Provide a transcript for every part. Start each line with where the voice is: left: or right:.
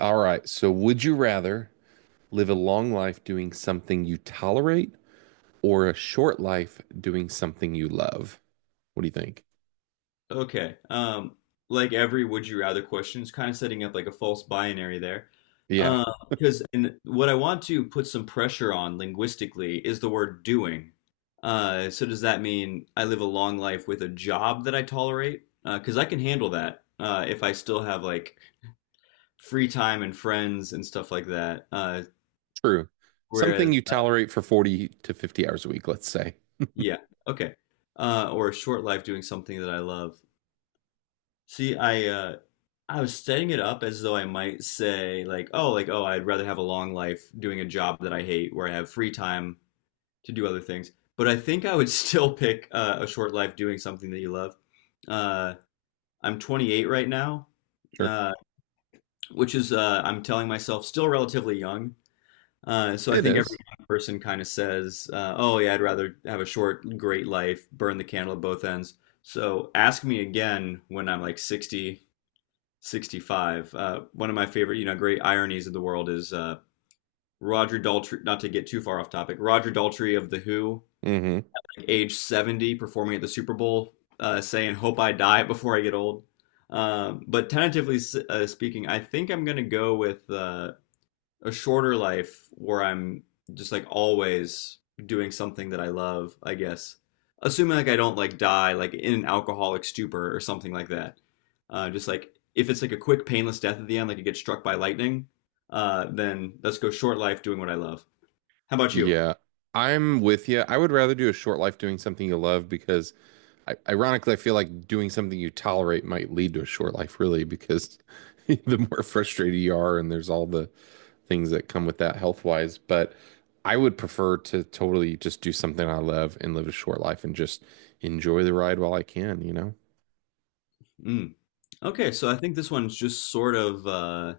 right: All right. So, would you rather live a long life doing something you tolerate or a short life doing something you love? What do you think?
left: Okay. Like every would you rather question is kind of setting up like a false binary there.
right: Yeah,
left: Uh, because and what I want to put some pressure on linguistically is the word doing. So does that mean I live a long life with a job that I tolerate? Because I can handle that if I still have like free time and friends and stuff like that.
right: true.
left: Whereas,
right: Something you tolerate for 40 to 50 hours a week, let's say.
left: yeah, okay. Or a short life doing something that I love. See, I was setting it up as though I might say like, oh, I'd rather have a long life doing a job that I hate where I have free time to do other things. But I think I would still pick a short life doing something that you love. Uh, I'm 28 right now,
right: Sure.
left: uh, which is I'm telling myself still relatively young. So I
right: It
left: think every
right: is.
left: young person kind of says, oh yeah, I'd rather have a short, great life, burn the candle at both ends. So ask me again when I'm like 60 65. One of my favorite, you know, great ironies of the world is Roger Daltrey, not to get too far off topic, Roger Daltrey of The Who,
right: Mm-hmm.
left: like, age 70, performing at the Super Bowl, saying, Hope I die before I get old. But tentatively speaking, I think I'm going to go with a shorter life where I'm just like always doing something that I love, I guess. Assuming like I don't like die like in an alcoholic stupor or something like that. Just like if it's like a quick painless death at the end, like you get struck by lightning, then let's go short life doing what I love. How about you?
right: Yeah, I'm with you. I would rather do a short life doing something you love because, I, ironically, I feel like doing something you tolerate might lead to a short life, really, because the more frustrated you are, and there's all the things that come with that health wise. But I would prefer to totally just do something I love and live a short life and just enjoy the ride while I can, you know?
left: Mm. Okay, so I think this one's just sort of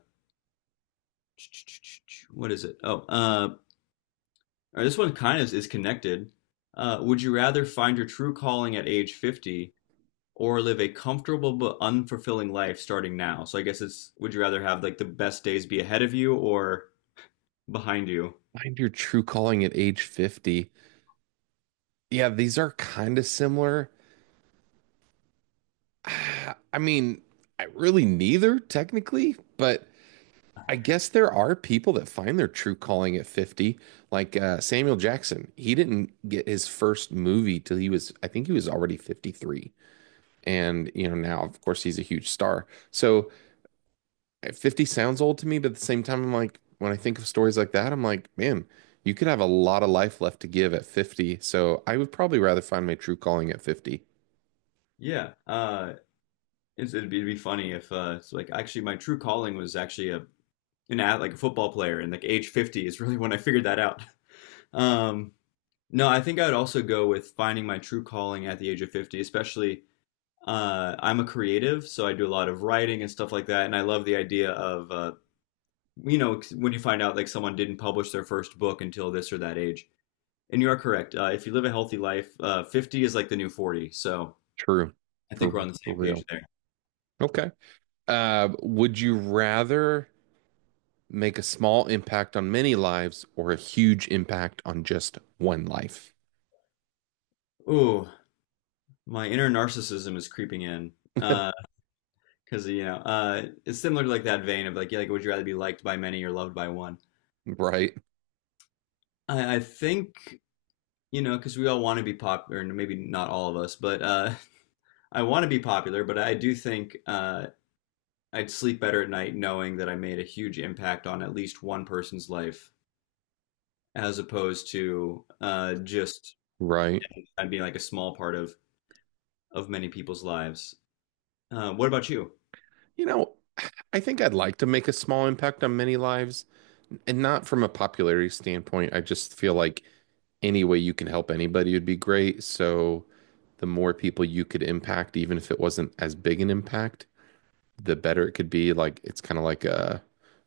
left: what is it? Oh, all right, this one kind of is connected. Would you rather find your true calling at age 50 or live a comfortable but unfulfilling life starting now. So I guess it's would you rather have like the best days be ahead of you or behind you?
right: Find your true calling at age 50. Yeah, these are kind of similar. I mean, I really neither technically, but. I guess there are people that find their true calling at 50, like Samuel Jackson. He didn't get his first movie till he was, I think he was already 53. And, you know, now, of course, he's a huge star. So 50 sounds old to me, but at the same time, I'm like, when I think of stories like that, I'm like, man, you could have a lot of life left to give at 50. So I would probably rather find my true calling at 50.
left: Yeah. It'd be it'd be funny if it's like actually my true calling was actually a an ad, like a football player and like age 50 is really when I figured that out. Um no, I think I would also go with finding my true calling at the age of 50, especially I'm a creative, so I do a lot of writing and stuff like that, and I love the idea of you know, when you find out like someone didn't publish their first book until this or that age. And you are correct. If you live a healthy life, 50 is like the new 40. So
right: True.
left: I
right: For,
left: think we're on the
right: for
left: same page
right: real.
left: there.
right: Okay. Would you rather make a small impact on many lives or a huge impact on just one life?
left: Ooh, my inner narcissism is creeping in. Uh, cause you know, it's similar to like that vein of like, yeah, like, would you rather be liked by many or loved by one?
right: Right.
left: I think, you know, cause we all want to be popular and maybe not all of us, but, I want to be popular, but I do think, I'd sleep better at night knowing that I made a huge impact on at least one person's life as opposed to just
right: Right.
left: being like a small part of many people's lives. What about you?
right: You know, I think I'd like to make a small impact on many lives, and not from a popularity standpoint. I just feel like any way you can help anybody would be great. So the more people you could impact, even if it wasn't as big an impact, the better it could be. Like it's kind of like a,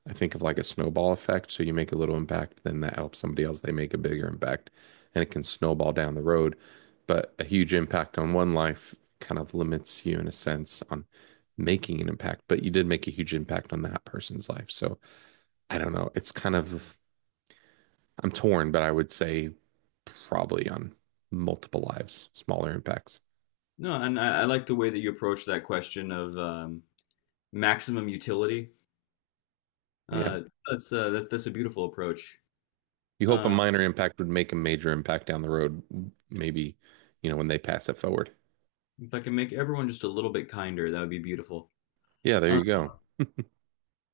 right: I think of like a snowball effect. So you make a little impact, then that helps somebody else. They make a bigger impact, and it can snowball down the road. But a huge impact on one life kind of limits you in a sense on making an impact. But you did make a huge impact on that person's life. So I don't know. It's kind of I'm torn, but I would say probably on multiple lives, smaller impacts.
left: No, and I like the way that you approach that question of maximum utility.
right: Yeah.
left: Uh, that's a beautiful approach.
right: You hope a
left: Uh,
right: minor impact would make a major impact down the road, maybe, you know, when they pass it forward.
left: if I can make everyone just a little bit kinder, that would be beautiful.
right: Yeah, there
left: Uh,
right: you go.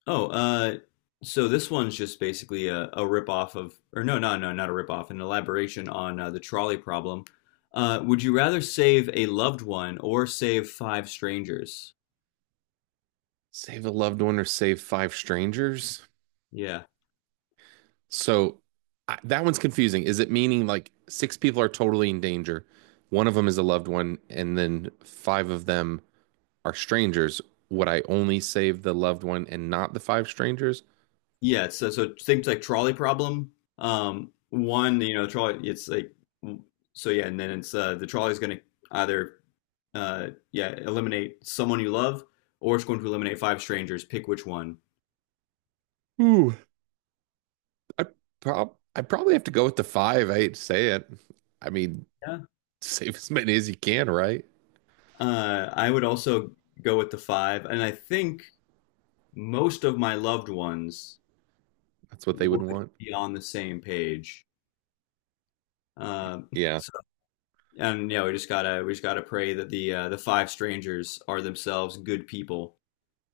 left: Oh, uh, so this one's just basically a rip-off of, or not a rip-off, an elaboration on the trolley problem. Would you rather save a loved one or save five strangers?
right: Save a loved one or save five strangers.
left: Yeah.
right: So that one's confusing. Is it meaning like six people are totally in danger? One of them is a loved one, and then five of them are strangers. Would I only save the loved one and not the five strangers?
left: Yeah, so things like trolley problem. One, you know, trolley, it's like, and then it's the trolley's going to either, yeah, eliminate someone you love or it's going to eliminate five strangers. Pick which one.
right: Ooh, I I probably have to go with the five. I hate to say it. I mean, save as many as you can, right?
left: I would also go with the five, and I think most of my loved ones
right: That's what they would
left: would
right: want.
left: be on the same page. Um,
right: Yeah,
left: so, and yeah, we just gotta pray that the five strangers are themselves good people.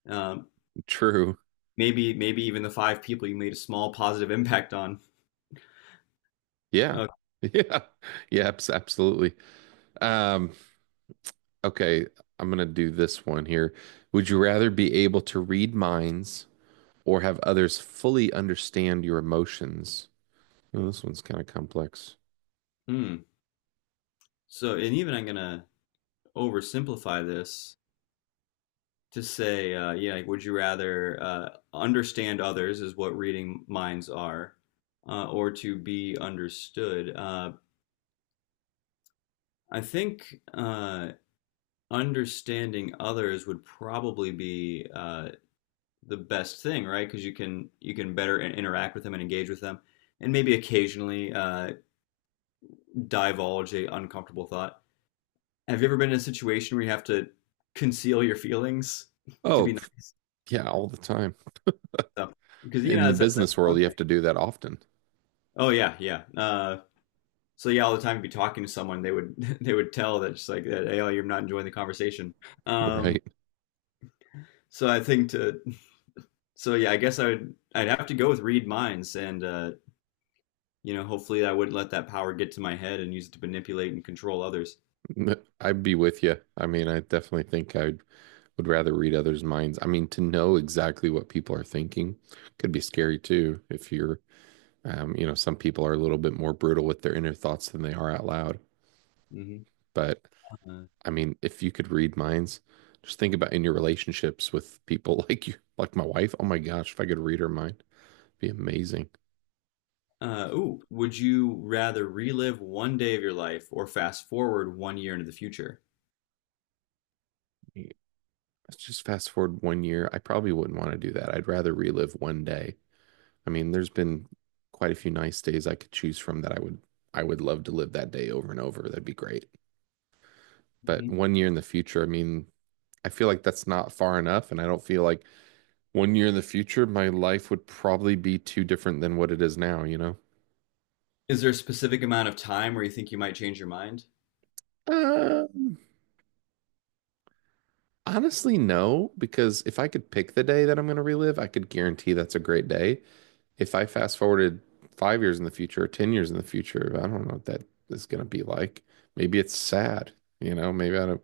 left: Um,
right: true.
left: Maybe even the five people you made a small positive impact on.
right: Yeah.
left: Uh,
right: Yeah. Yeah, absolutely. Um, okay, I'm gonna do this one here. Would you rather be able to read minds or have others fully understand your emotions? Oh, this one's kind of complex.
left: hmm. So, and even I'm gonna oversimplify this to say, yeah, like, would you rather understand others is what reading minds are, or to be understood? I think Understanding others would probably be the best thing, right? Because you can better interact with them and engage with them, and maybe occasionally divulge a uncomfortable thought. Have you ever been in a situation where you have to conceal your feelings to
right: Oh,
left: be
right: pff,
left: nice?
right: yeah, all the time.
left: So, because you know
right: In the business
left: that's
right: world,
left: one
right: you
left: thing.
right: have to do that often,
left: Oh yeah, yeah. So yeah, all the time you'd be talking to someone, they would they would tell that just like that, hey, oh, you're not enjoying the conversation. Um,
right: right?
left: so I think to so Yeah, I guess I'd have to go with read minds, and you know, hopefully I wouldn't let that power get to my head and use it to manipulate and control others.
right: I'd be with you. I mean, I definitely think I would rather read others' minds. I mean, to know exactly what people are thinking could be scary too if you're. You know, some people are a little bit more brutal with their inner thoughts than they are out loud.
left: hmm
right: But
left: Uh,
right: I mean, if you could read minds, just think about in your relationships with people like you, like my wife. Oh my gosh, if I could read her mind, it'd be amazing.
left: Ooh, would you rather relive one day of your life or fast forward 1 year into the future?
right: Let's just fast forward 1 year. I probably wouldn't want to do that. I'd rather relive one day. I mean, there's been quite a few nice days I could choose from that I would love to live that day over and over. That'd be great. But
left: hmm
right: 1 year in the future, I mean, I feel like that's not far enough, and I don't feel like 1 year in the future, my life would probably be too different than what it is now, you know?
left: Is there a specific amount of time where you think you might change your mind?
right: Um, honestly, no, because if I could pick the day that I'm going to relive, I could guarantee that's a great day. If I fast forwarded 5 years in the future or 10 years in the future, I don't know what that is going to be like. Maybe it's sad, you know?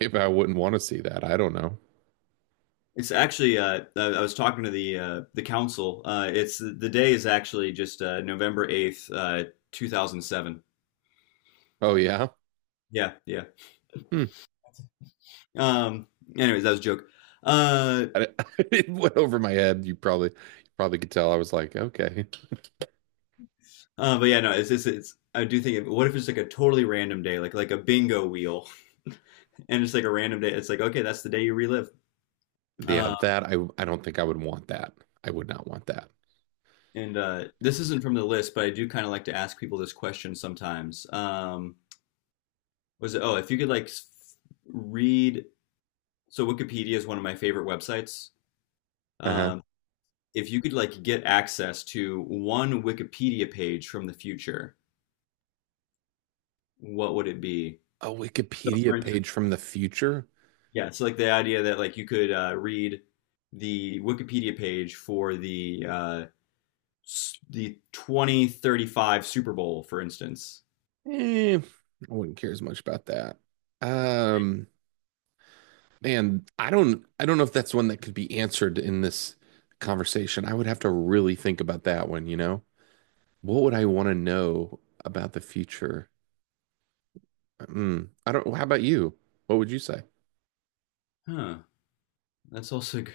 right: Maybe I wouldn't want to see that. I don't know.
left: It's actually, I was talking to the council. It's the day is actually just November 8th, 2007.
right: Oh, yeah.
left: Yeah, yeah.
right: Hmm.
left: Um Anyways, that was a joke. Uh,
right: I, it went over my head. You probably could tell. I was like, okay.
left: but yeah, no, it's I do think what if it's like a totally random day, like a bingo wheel and it's like a random day. It's like, okay, that's the day you relive.
right: Yeah,
left: Uh,
right: that I don't think I would want that. I would not want that.
left: and This isn't from the list, but I do kind of like to ask people this question sometimes. If you could like read, so Wikipedia is one of my favorite websites.
right: Uh-huh.
left: Um, if you could like get access to one Wikipedia page from the future, what would it be?
right: A
left: So
right: Wikipedia
left: for instance,
right: page from the future?
left: yeah, so like the idea that like you could read the Wikipedia page for the the 2035 Super Bowl, for instance.
right: Eh, I wouldn't care as much about that. Um, man, I don't know if that's one that could be answered in this conversation. I would have to really think about that one, you know? What would I want to know about the future? Mm, I don't, how about you? What would you say?
left: Huh, that's also good.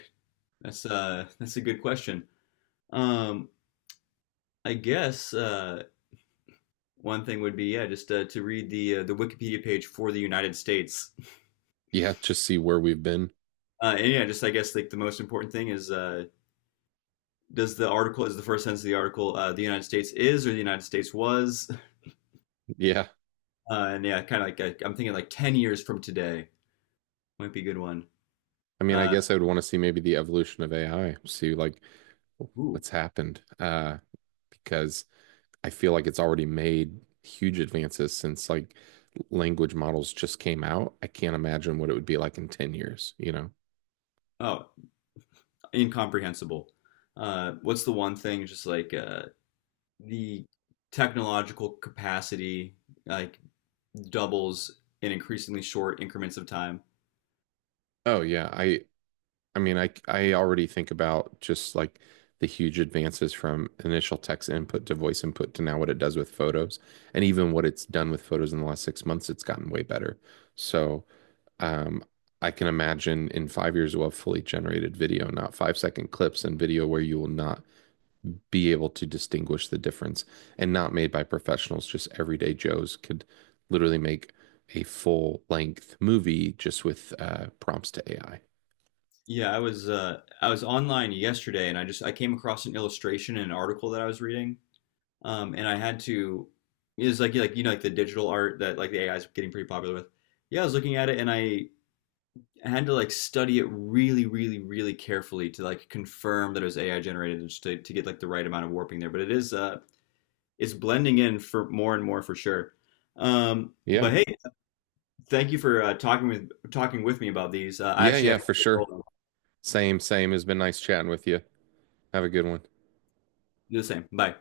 left: That's a good question. Um, I guess one thing would be yeah, just to read the Wikipedia page for the United States.
right: Yeah, just see where we've been.
left: And yeah, just I guess like the most important thing is does the article, is the first sentence of the article, the United States is or the United States was?
right: Yeah.
left: And yeah, like I'm thinking like 10 years from today might be a good one.
right: I mean, I
left: Uh,
right: guess I would want to see maybe the evolution of AI, see like
left: ooh,
right: what's happened. Because I feel like it's already made huge advances since like language models just came out. I can't imagine what it would be like in 10 years, you know?
left: oh, Incomprehensible. What's the one thing? Just like the technological capacity like doubles in increasingly short increments of time.
right: Oh yeah, I mean, I already think about just like the huge advances from initial text input to voice input to now what it does with photos, and even what it's done with photos in the last 6 months, it's gotten way better. So, um, I can imagine in 5 years we'll have fully generated video, not five second clips and video where you will not be able to distinguish the difference and not made by professionals, just everyday Joes could literally make a full length movie just with prompts to AI.
left: Yeah, I was online yesterday and I just I came across an illustration in an article that I was reading. And I had to, It was like, you know, like the digital art that like the AI is getting pretty popular with. Yeah, I was looking at it and I had to like study it really, really, really carefully to like confirm that it was AI generated and just to get like the right amount of warping there. But it is, it's blending in for more and more for sure.
right: Yeah.
left: But hey, thank you for talking with me about these. I
right: Yeah,
left: actually
right: yeah,
left: have to
right: for sure. Same, same. It's been nice chatting with you. Have a good one.
left: do the same. Bye.